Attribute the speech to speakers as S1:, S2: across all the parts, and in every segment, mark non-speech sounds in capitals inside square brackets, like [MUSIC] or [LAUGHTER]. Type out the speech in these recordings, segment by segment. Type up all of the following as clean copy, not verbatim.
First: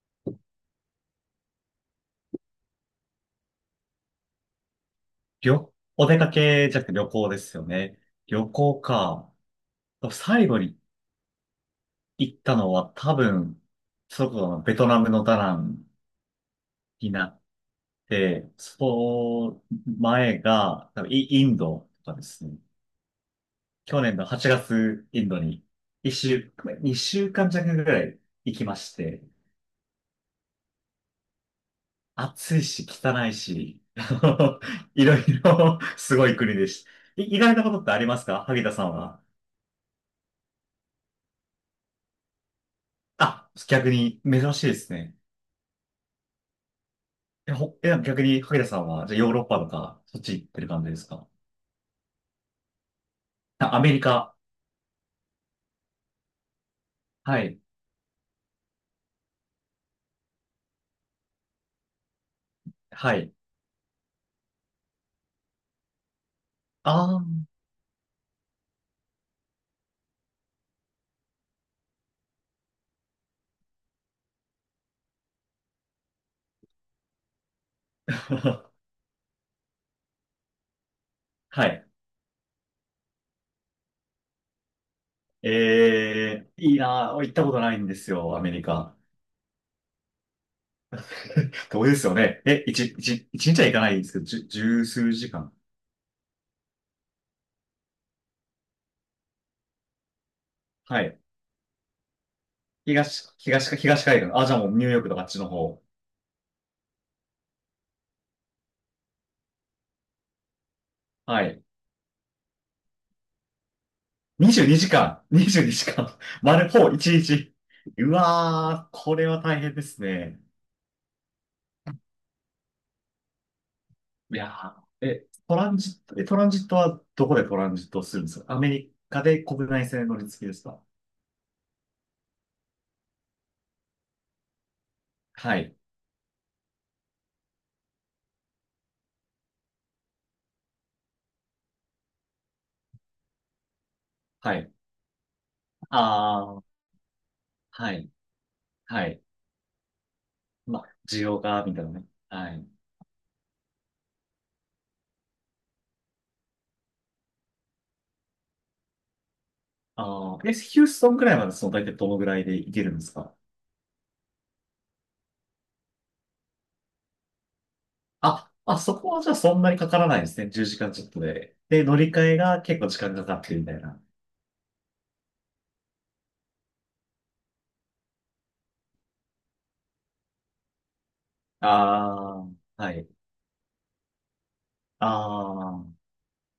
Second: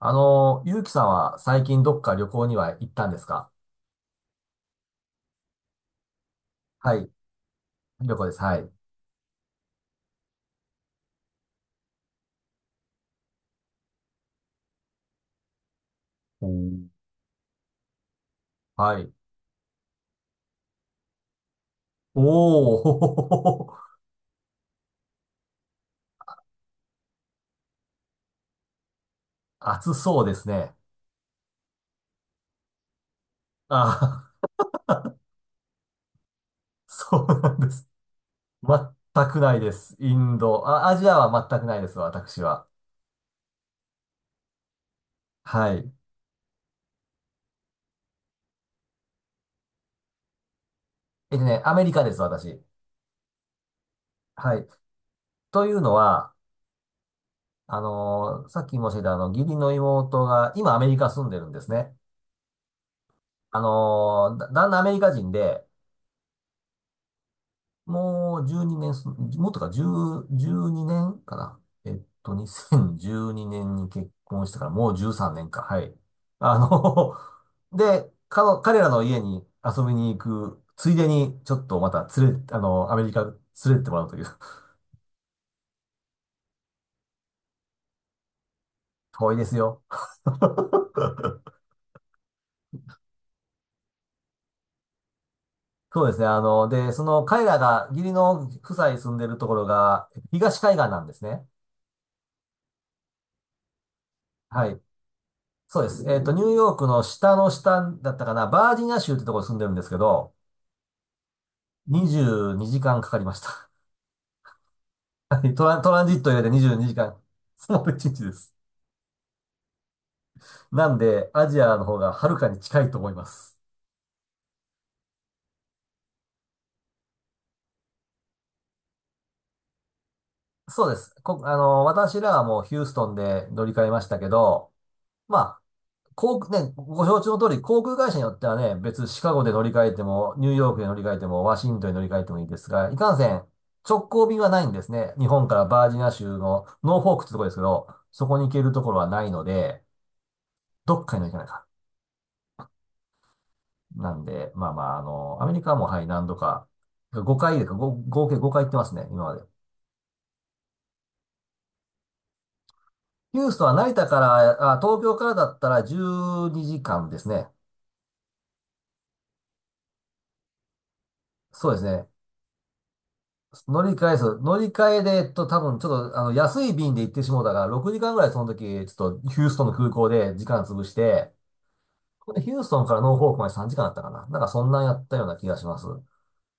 S1: ゆうきさんは最近どっか旅行には行ったんですか？
S2: お出かけじゃなくて
S1: は
S2: 旅
S1: い。
S2: 行ですよね。
S1: 旅行です。
S2: 旅
S1: はい。
S2: 行か。最後に行ったのは多分、そこのベトナムのダナン
S1: おん。
S2: になって、
S1: はい。
S2: その前が多分インドとかですね。
S1: おー、[LAUGHS] ほほほほ。
S2: 去年の8月インドに一週、2週間弱ぐらい行きまして、
S1: 暑そうですね。
S2: 暑いし汚いし、[LAUGHS]
S1: ああ。
S2: いろいろすごい国でし
S1: [LAUGHS]
S2: た。い
S1: そ
S2: 意
S1: うな
S2: 外
S1: ん
S2: な
S1: で
S2: ことっ
S1: す。
S2: てありますか、萩田さんは？
S1: 全くないです。インド。あ、アジアは全くないです、私は。
S2: あ、逆に珍しいですね。
S1: はい。
S2: え、ほ、え、逆に、萩田さんは、じゃあヨーロッパとか、そっち行ってる感じですか？
S1: アメリカです、私。
S2: あ、アメリカ。
S1: はい。というのは、
S2: はい。
S1: さっき申し上げた義理の妹が、今アメリカ住んでるんですね。
S2: はい。
S1: あのーだ、旦那アメリカ人で、
S2: あ
S1: もう12年す、もっとか、10、12年かな。2012年にねんに結婚してからもう13年か。はい。あの [LAUGHS] で、
S2: あ。
S1: 彼ら
S2: [LAUGHS]
S1: の家に遊びに行く、ついでにちょっ
S2: は
S1: と
S2: い。
S1: また連れ、アメリカ連れてってもらうという。[LAUGHS]
S2: いいなぁ。行ったことないんですよ、アメリカ。
S1: 遠いですよ。[LAUGHS]
S2: [LAUGHS] 遠いですよね。え、一日は行かないんですけど、十数時間。
S1: そうですね。あの、で、その彼らが、義理の夫妻住んでるところが、東海岸な
S2: は
S1: んで
S2: い。
S1: すね。
S2: 東海岸。あ、じゃあも
S1: は
S2: う
S1: い。
S2: ニューヨークとかあっちの
S1: そう
S2: 方。
S1: です。ニューヨークの下の下だったかな、バージニア州ってところに住んでるんですけど、
S2: はい。
S1: 22時間かんかかりました。
S2: 22時
S1: [LAUGHS]
S2: 間。
S1: はい
S2: 22時
S1: トラン
S2: 間。
S1: ジットを入
S2: [LAUGHS]
S1: れて
S2: 丸、
S1: 22
S2: ほぼ
S1: 時間。
S2: 日。
S1: その1
S2: う
S1: 日です。
S2: わー、これは大変ですね。
S1: なんで、アジアの方がはるかに近いと思います。
S2: いやー、え、トランジットはどこでトランジットするんですか？アメリカで国内線乗り継ぎですか？
S1: そうです。こ、あの、私らはもうヒューストンで乗り換えましたけど、ま
S2: は
S1: あ、
S2: い、
S1: 航空、ね、ご承知の通り、航空会社によってはね、別シカゴで乗り換えても、ニューヨークで乗り換えても、ワシントンで乗り換えてもいいですが、いかんせん、直行便は
S2: は
S1: ないん
S2: い。
S1: ですね。日本からバージニア州
S2: ああ、
S1: のノーフォークってとこですけど、
S2: はい、
S1: そこに行けるところは
S2: はい。
S1: ないので、
S2: まあ、
S1: どっかに
S2: 需
S1: 乗りか
S2: 要
S1: ない
S2: が、
S1: か。
S2: みたいなね。はい。
S1: なんで、まあまあ、アメリカもはい、何度か、5回でか、ご合計5回行ってますね、今まで。
S2: ああ、え、ヒューストンくらいまでその大体どのぐらいで行けるんですか？
S1: ヒューストンは成田から、あ、東京からだったら12時間ですね。
S2: あ、そこはじゃあそんなにかからないですね。10時間ちょっとで。
S1: そうです
S2: で、乗
S1: ね。
S2: り換えが結構時間かかってるみたい
S1: 乗り
S2: な。
S1: 換えです。乗り換えで、多分ちょっと、安い便で行ってしまうたから、6時間ぐらいその時、ちょっとヒューストンの空港で時間潰して、で
S2: あ
S1: ヒ
S2: あ、
S1: ューストン
S2: は
S1: から
S2: い。
S1: ノーフォークまで3時間だったかな。なんかそんなんやったような気がしま
S2: あ
S1: す。
S2: あ、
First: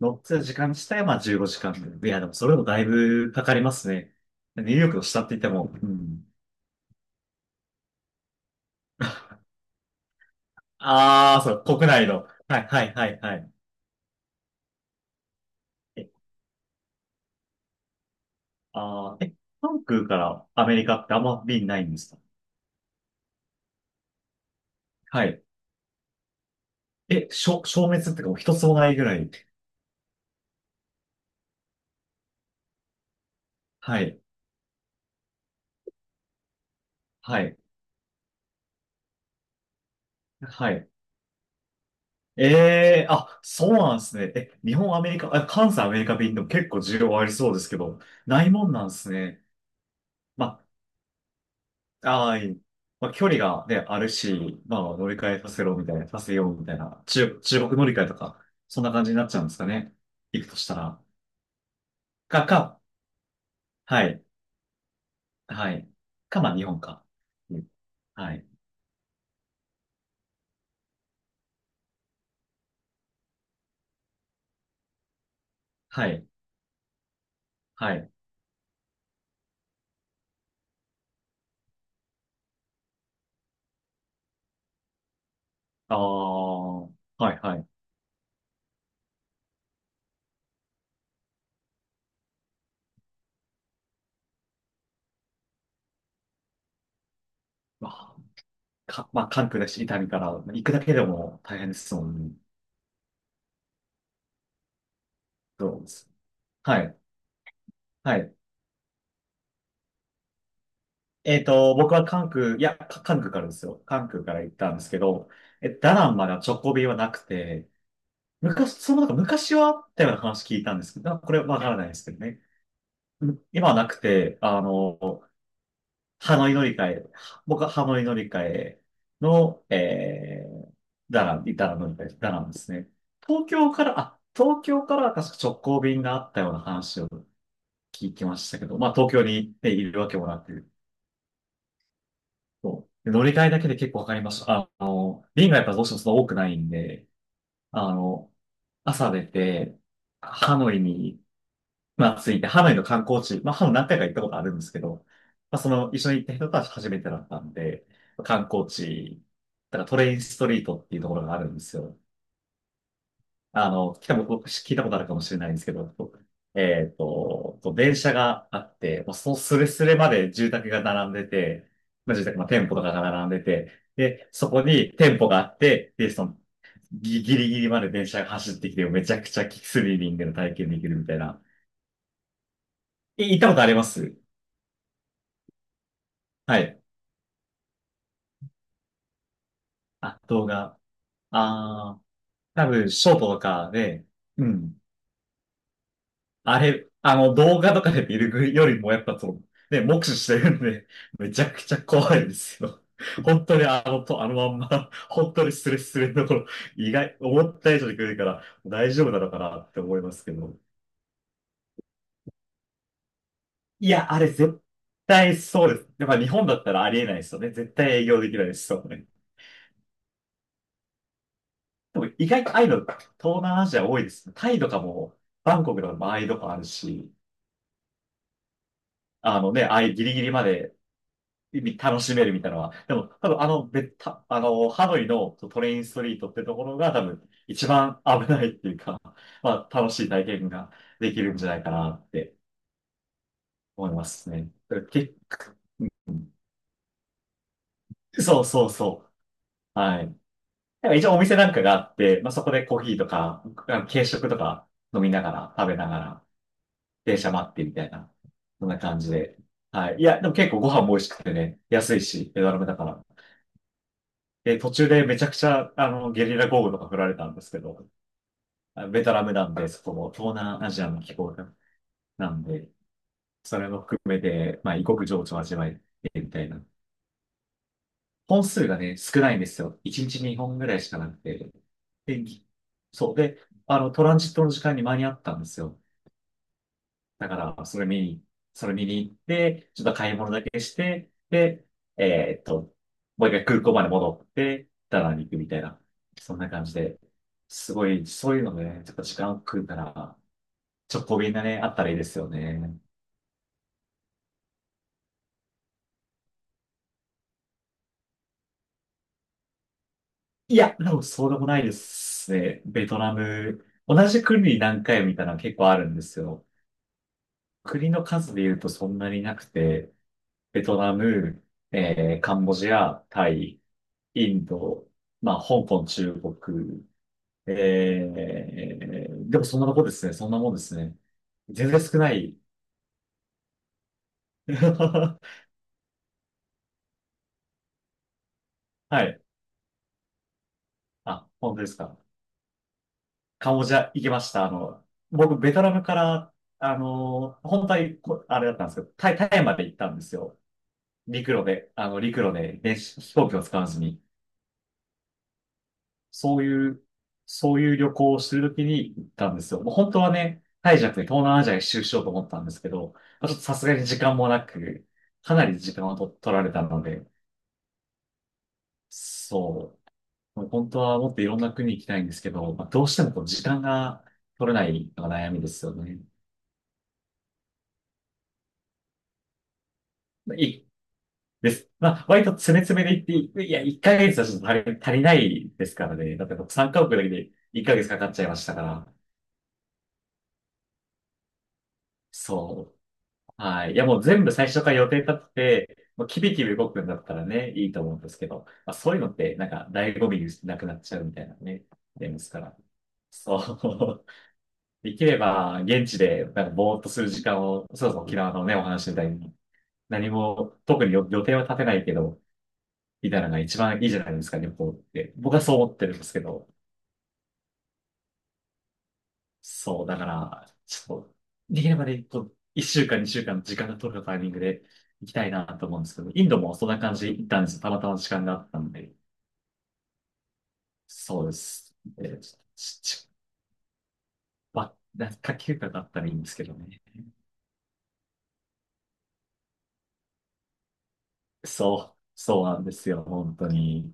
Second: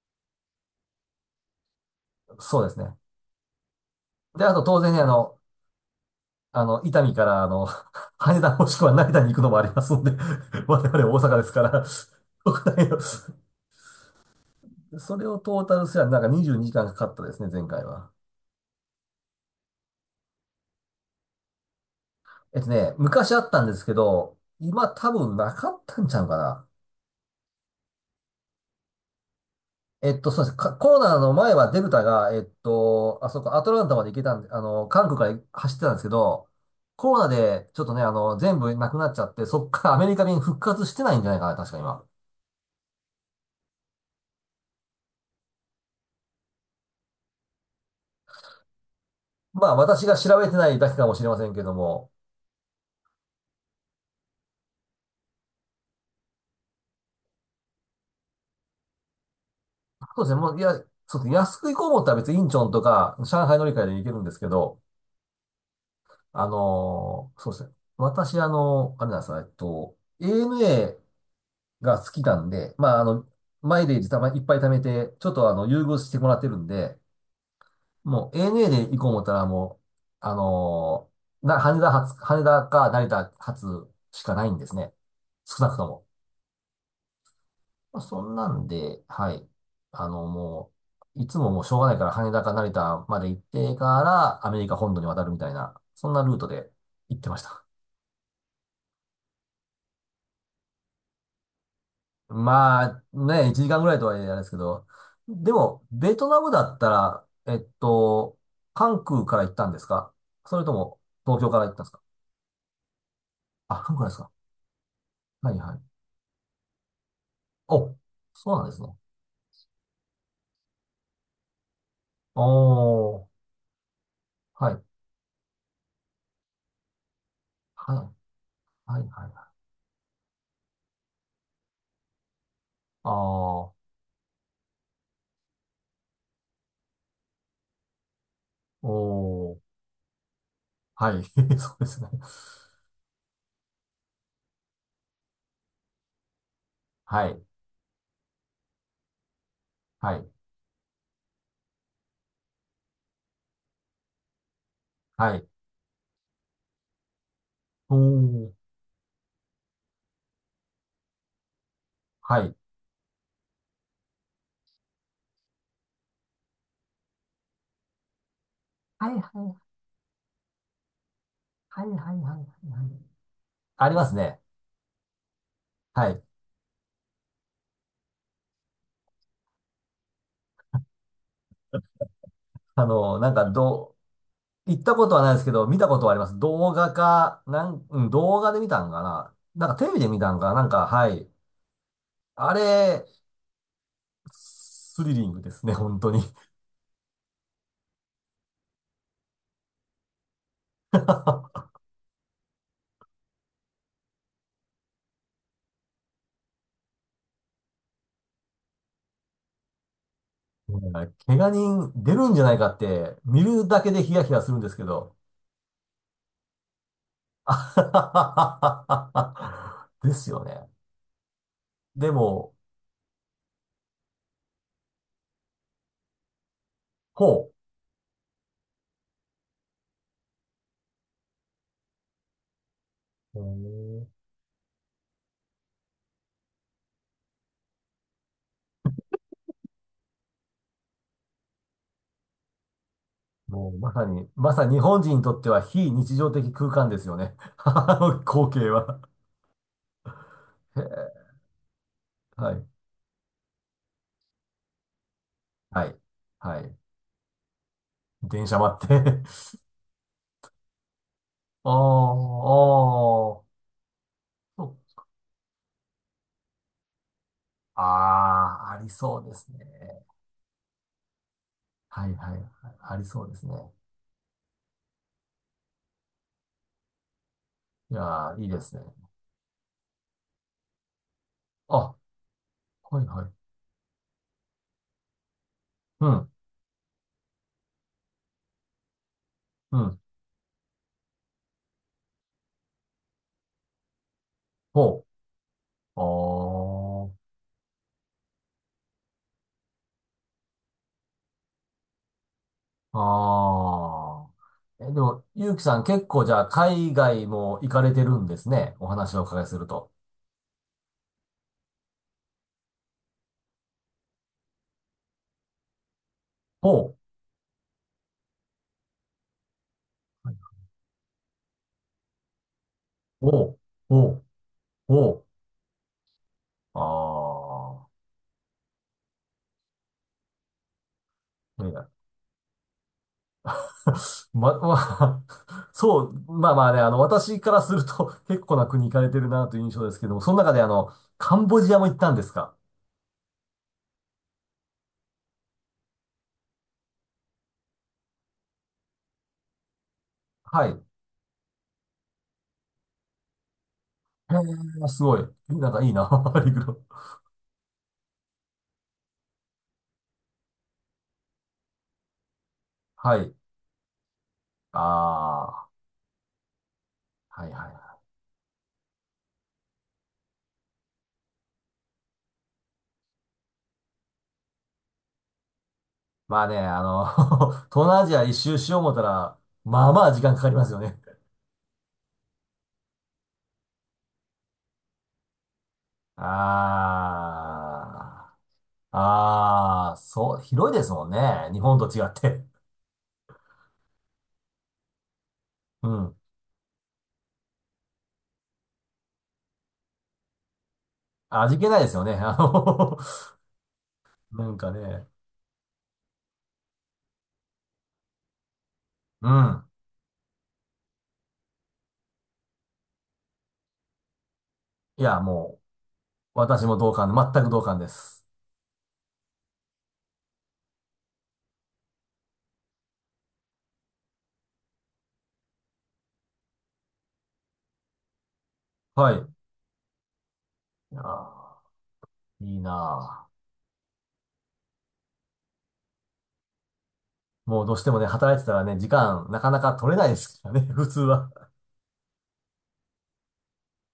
S2: 乗ってた時間自体はまあ15時間。いや、でもそれで
S1: そう
S2: も
S1: です
S2: だい
S1: ね。
S2: ぶかかりますね。
S1: で、あと
S2: ニュー
S1: 当
S2: ヨー
S1: 然
S2: ク
S1: ね、
S2: の下って言っても、うん。
S1: 伊丹から、[LAUGHS] 羽田もしくは成田に行くのもありますので、[LAUGHS] 我々大阪
S2: あ
S1: で
S2: あ、
S1: す
S2: そ
S1: か
S2: う、
S1: ら、
S2: 国内の。は
S1: [LAUGHS]
S2: い、
S1: 国
S2: は
S1: 内
S2: い、
S1: の、
S2: はい、はい。
S1: それをトータルすりゃ
S2: え、
S1: なんか22時間かんかかったですね、前回は。
S2: あーえ、関空からアメリカってあんま便ないんですか？
S1: 昔あったんですけど、今多
S2: は
S1: 分
S2: い。
S1: なかったんちゃうかな。
S2: え、消滅っていうかもう一つもないぐらい。
S1: えっと、そうですね。かコロナの前はデルタが、あそこ、アトランタ
S2: は
S1: まで行
S2: い、
S1: けたんで、韓国から走ってたんですけど、コロナ
S2: はい、
S1: でちょっとね、全部なくなっちゃって、そっからアメリカ便復
S2: は
S1: 活
S2: い。
S1: してないんじゃないかな、確か今。
S2: えそうなんですね。え、日本、アメリカ、あ、関西、アメリカ便でも結構需要ありそうですけど、ないもんなんですね。
S1: まあ、私が調べて
S2: ま
S1: ないだけかもしれませんけども、
S2: あ、あ、いい。まあ、距離がね、あるし、まあ、乗り換えさせろみたいな、させようみたいな、中国乗り換えとか、そんな感じになっちゃうんですかね。
S1: そうですね。
S2: 行く
S1: も
S2: と
S1: う、い
S2: し
S1: や、
S2: たら。
S1: そうですね。安く行こうと思ったら別にイ
S2: か、
S1: ンチョン
S2: か、
S1: とか、上海乗り換えで
S2: は
S1: 行ける
S2: い、
S1: んですけど、
S2: はい。まあ、日本か。
S1: そうで
S2: う
S1: す
S2: ん、
S1: ね。
S2: は
S1: 私、
S2: い、
S1: あれなんですよ。ANA が好きなんで、まあ、あの、マイレージたまいっぱい貯めて、ちょっとあの、優遇
S2: は
S1: して
S2: い、
S1: もらってるんで、
S2: はい。
S1: もう ANA で行こう思ったらもう、あのーな、羽田発、羽田か成田発しかないんですね。少なくと
S2: あ
S1: も。
S2: あ、はい、はい。
S1: まあ、そんなんで、はい。もう、いつももうしょうがないから羽田か成田まで行ってからアメリカ本土に渡るみたいな、そんなルートで行ってました。
S2: まあ、まあ、関空だし、伊丹から、まあ行くだけでも大変ですもん
S1: [LAUGHS]
S2: ね。
S1: まあ、ね、1時間ぐらいとはいえあれですけど、で
S2: どう
S1: も、
S2: です
S1: ベトナムだっ
S2: は
S1: た
S2: い、
S1: ら、
S2: はい。
S1: 関空から行ったんですか？それとも、
S2: え
S1: 東
S2: っ
S1: 京から行っ
S2: と、
S1: たんです
S2: 僕
S1: か？
S2: は関空、いや、関空からです
S1: あ、
S2: よ。
S1: 関空
S2: 関
S1: です
S2: 空
S1: か？
S2: から行ったんですけど、
S1: はい
S2: え、
S1: は
S2: ダ
S1: い。
S2: ナンまでは直行便はなくて、
S1: お、そうなん
S2: 昔、
S1: ですね。
S2: それもなんか昔はあったような話聞いたんですけど、これわからないですけどね。
S1: おー。
S2: 今はなくて、あ
S1: はい、
S2: の、ハノイ乗り換え、は僕はハ
S1: はい、
S2: ノイ乗り換え
S1: はい、はい。
S2: の、えー、ダナン、ダナン乗り換え、ダナンですね。
S1: あ
S2: 東京か
S1: ー。
S2: ら、あ、東京から確か直行便があったような話を聞きましたけど、ま
S1: お
S2: あ東京に行っ
S1: ー。
S2: ているわけもなく、
S1: はい。[LAUGHS] そうですね。
S2: そうで乗り換えだけで結構わかりました。あの、便がやっぱどうしてもそんな多くないんで、
S1: はい、
S2: あの、朝出て、
S1: はい、
S2: ハノイにまあ、ついて、ハノイの観光地、まあ、ハノイ何回か行ったことあるんですけど、
S1: はい。
S2: まあ、その、一緒に行った人たち初めてだったんで、
S1: お
S2: 観
S1: ー。
S2: 光地、だからトレインストリートっていうところがあるんですよ。
S1: はい。
S2: あの、来たも、僕聞いたことあるかもしれないんですけど、えっと、こう電車があって、
S1: は
S2: もう
S1: いは
S2: そのスレ
S1: い
S2: スレまで住宅が並んでて、
S1: はいはい。は
S2: まあ、
S1: い
S2: 住
S1: はいは
S2: 宅、まあ、
S1: い。
S2: 店舗とかが並んでて、
S1: あります
S2: で、
S1: ね。
S2: そこに店舗があって、
S1: は
S2: で、
S1: い。
S2: その、ギリギリまで電車が走ってきて、めちゃくちゃスリリングの体験できるみたいな。
S1: あの、なん
S2: 行った
S1: か、
S2: ことありま
S1: ど
S2: す？
S1: う、行ったことはないですけど、見たことはあります。
S2: は
S1: 動
S2: い。
S1: 画か、なん、うん、動画で見たんかな。なんかテレビで見
S2: あ、
S1: たん
S2: 動
S1: かな。なん
S2: 画。
S1: か、はい。
S2: ああ、
S1: あ
S2: 多分、
S1: れ、
S2: ショートとかで、うん。
S1: スリリングですね、本当に。
S2: あれ、あの、動画とかで見るよりも、やっぱそう、ね、目視してるんで、めちゃく
S1: [LAUGHS]
S2: ちゃ怖いですよ。本当にあのと、あのまんま、本当にスレスレのところ、意外、思った以上に来るから、大丈夫なのかなって思いますけど。
S1: うん、怪我人出るんじゃないかって、見るだ
S2: い
S1: けでヒ
S2: や、あ
S1: ヤ
S2: れ
S1: ヒヤするん
S2: 絶
S1: ですけど。
S2: 対そうです。やっぱ日本だったらありえないですよ
S1: [LAUGHS]
S2: ね。
S1: あ
S2: 絶
S1: は
S2: 対営業できないですよ
S1: は
S2: ね。
S1: はははですよね。
S2: でも
S1: で
S2: 意外と
S1: も、
S2: ああいうの、東南アジア多いですね。タイとかも、バンコクの場合とかあるし、
S1: ほ
S2: あのね、ああいうギリギリまで楽しめるみたいなのは。でも、多
S1: う。
S2: 分
S1: へ
S2: あの、
S1: ー、
S2: あの、ハノイのトレインストリートってところが多分一番危ないっていうか、まあ、楽しい体験ができるんじゃないかなって
S1: もう
S2: 思い
S1: まさ
S2: ま
S1: に、
S2: すね。
S1: まさに日本人
S2: 結
S1: にとっては非日常的空間ですよね。[LAUGHS] あの
S2: そう
S1: 光
S2: そ
S1: 景
S2: う
S1: は。
S2: そう。はい。
S1: へ
S2: なんか一応お
S1: え。
S2: 店なんかがあって、まあ、そこ
S1: は
S2: で
S1: い。
S2: コーヒーとか、あの軽食とか飲みながら、食べ
S1: は
S2: な
S1: い。
S2: がら、
S1: はい。
S2: 電車待ってみたいな、
S1: 電車
S2: そん
S1: 待
S2: な
S1: っ
S2: 感じ
S1: て。
S2: で。はい。いや、でも結構ご飯も美味しくてね、
S1: [LAUGHS] ああ。
S2: 安いし、ベトナム
S1: あ
S2: だから。
S1: ー、
S2: で、途中でめちゃくちゃ、あの、ゲリラ豪雨とか降られたんですけど、
S1: あー、あ
S2: あ、
S1: り
S2: ベト
S1: そ
S2: ナ
S1: う
S2: ム
S1: で
S2: な
S1: す
S2: んで、そこ
S1: ね。
S2: も東南アジアの気候
S1: はいは
S2: な
S1: い。は
S2: ん
S1: い、
S2: で、
S1: ありそうです
S2: それ
S1: ね。
S2: も含めて、まあ、異国情緒を味わえてみたいな。
S1: いやー、
S2: 本
S1: いいで
S2: 数
S1: す
S2: が
S1: ね。
S2: ね、少ないんですよ。1日2本ぐらいしかなくて。
S1: あ、
S2: で、
S1: はい
S2: そう。
S1: は
S2: で、
S1: い。
S2: あの、トランジットの時間に間に合ったんですよ。
S1: うん、
S2: だから、それ見に行って、
S1: う
S2: ちょっと
S1: ん。
S2: 買い物だけして、で、えーっと、もう一回空港まで戻って、ダ
S1: ほ
S2: ナンに行くみたいな、
S1: う。
S2: そんな感じで、
S1: おー。
S2: すごい、そういうのね、ちょっと時間を食うから、直行便がね、あったらいいですよね。
S1: あー。え、でも、ゆうきさん結構じゃあ海外も行かれてるんですね。お話をお伺いすると。
S2: いや、でもそうでもないですね。ベトナム、同じ国に何回もいたのは結構あるんですよ。
S1: ほう。
S2: 国の数で言うとそんなになくて、ベトナム、えー、カンボジア、タ
S1: おう、
S2: イ、
S1: おう、
S2: インド、
S1: おう。
S2: まあ、香港、中
S1: あ
S2: 国、
S1: あ、
S2: えー、でもそんなとこですね。そんなもんですね。
S1: 無
S2: 全
S1: 理
S2: 然
S1: だ。
S2: 少ない。
S1: [LAUGHS] ま、ま
S2: [LAUGHS]
S1: あ、
S2: は
S1: [LAUGHS] そう、まあまあね、私からすると [LAUGHS] 結構な国行かれて
S2: い。
S1: るなという印象ですけども、その中で
S2: あ、
S1: カン
S2: 本
S1: ボ
S2: 当で
S1: ジ
S2: す
S1: アも行っ
S2: か。
S1: たんですか？
S2: カンボジア行きました。あの、僕、ベトナムから、あの、本当はあれだったんですけど、タイまで行ったんですよ。
S1: はい。へ
S2: 陸路で、あの、陸路で、飛行機を使わずに。
S1: え、すごい。なんかいいな。
S2: そ
S1: [LAUGHS]
S2: う
S1: リグ
S2: い
S1: ロ。
S2: う、そういう旅行をしてるときに行ったんですよ。もう本当はね、タイじゃなくて東南アジア一周しようと思ったんですけど、ま
S1: は
S2: あち
S1: い。
S2: ょっとさすがに時間もなく、かなり
S1: あ
S2: 時間を取られたので、
S1: あ、はいはいはい。
S2: そう。もう本当はもっといろんな国行きたいんですけど、まあ、どうしてもこう時間が取れないのが悩みですよね。
S1: まあね、[LAUGHS] 東南アジア一周しよう思ったら、まあまあ時間
S2: まあ
S1: か
S2: い
S1: かりま
S2: い
S1: すよね。
S2: です。まあ、割と詰め詰めで行って、いや、1ヶ月はちょっと足りないですからね。だって僕3カ国だけで1ヶ月かかっちゃい
S1: あ
S2: ましたから。
S1: あ、ああ、そう、広いですもんね。日本と違って。
S2: そう。はい。いや、もう全部最初から予定立って
S1: う
S2: て、もう
S1: ん。
S2: キビキビ動くんだったらね、いいと思うんですけど、まあ、そういうのって、なんか、醍醐味なくなっちゃうみたいな
S1: 味
S2: ね、
S1: 気ないですよね。
S2: ますから。そう。
S1: [LAUGHS] なんか
S2: [LAUGHS] でき
S1: ね。
S2: れば、現地で、なんか、ぼーっとする時間を、そうそう、沖縄のね、お話みたい
S1: う
S2: に、
S1: ん。
S2: 何も、特に予定は立てないけど、みたいなのが一番いいじゃないですか、旅行っ
S1: い
S2: て。
S1: や、
S2: 僕はそう
S1: も
S2: 思ってるんですけ
S1: う、
S2: ど。
S1: 私も同感、全く同感です。
S2: そう、だから、ちょっと、できればね、こう、一週間、二週間の時間が取れたタイミングで行きたいなと思うんですけど、インドもそんな感じで行ったんですよ。たまたま時間があったんで。
S1: はい。いや
S2: そうです。
S1: ー、
S2: えち、
S1: いいな
S2: ち、ち
S1: あ。
S2: ば、なんか夏季休暇だったらいいんですけどね。
S1: もうどうしてもね、働いてたらね、時間なかなか取れないですからね、[LAUGHS] 普通は。
S2: そう、そうなんですよ、本当に。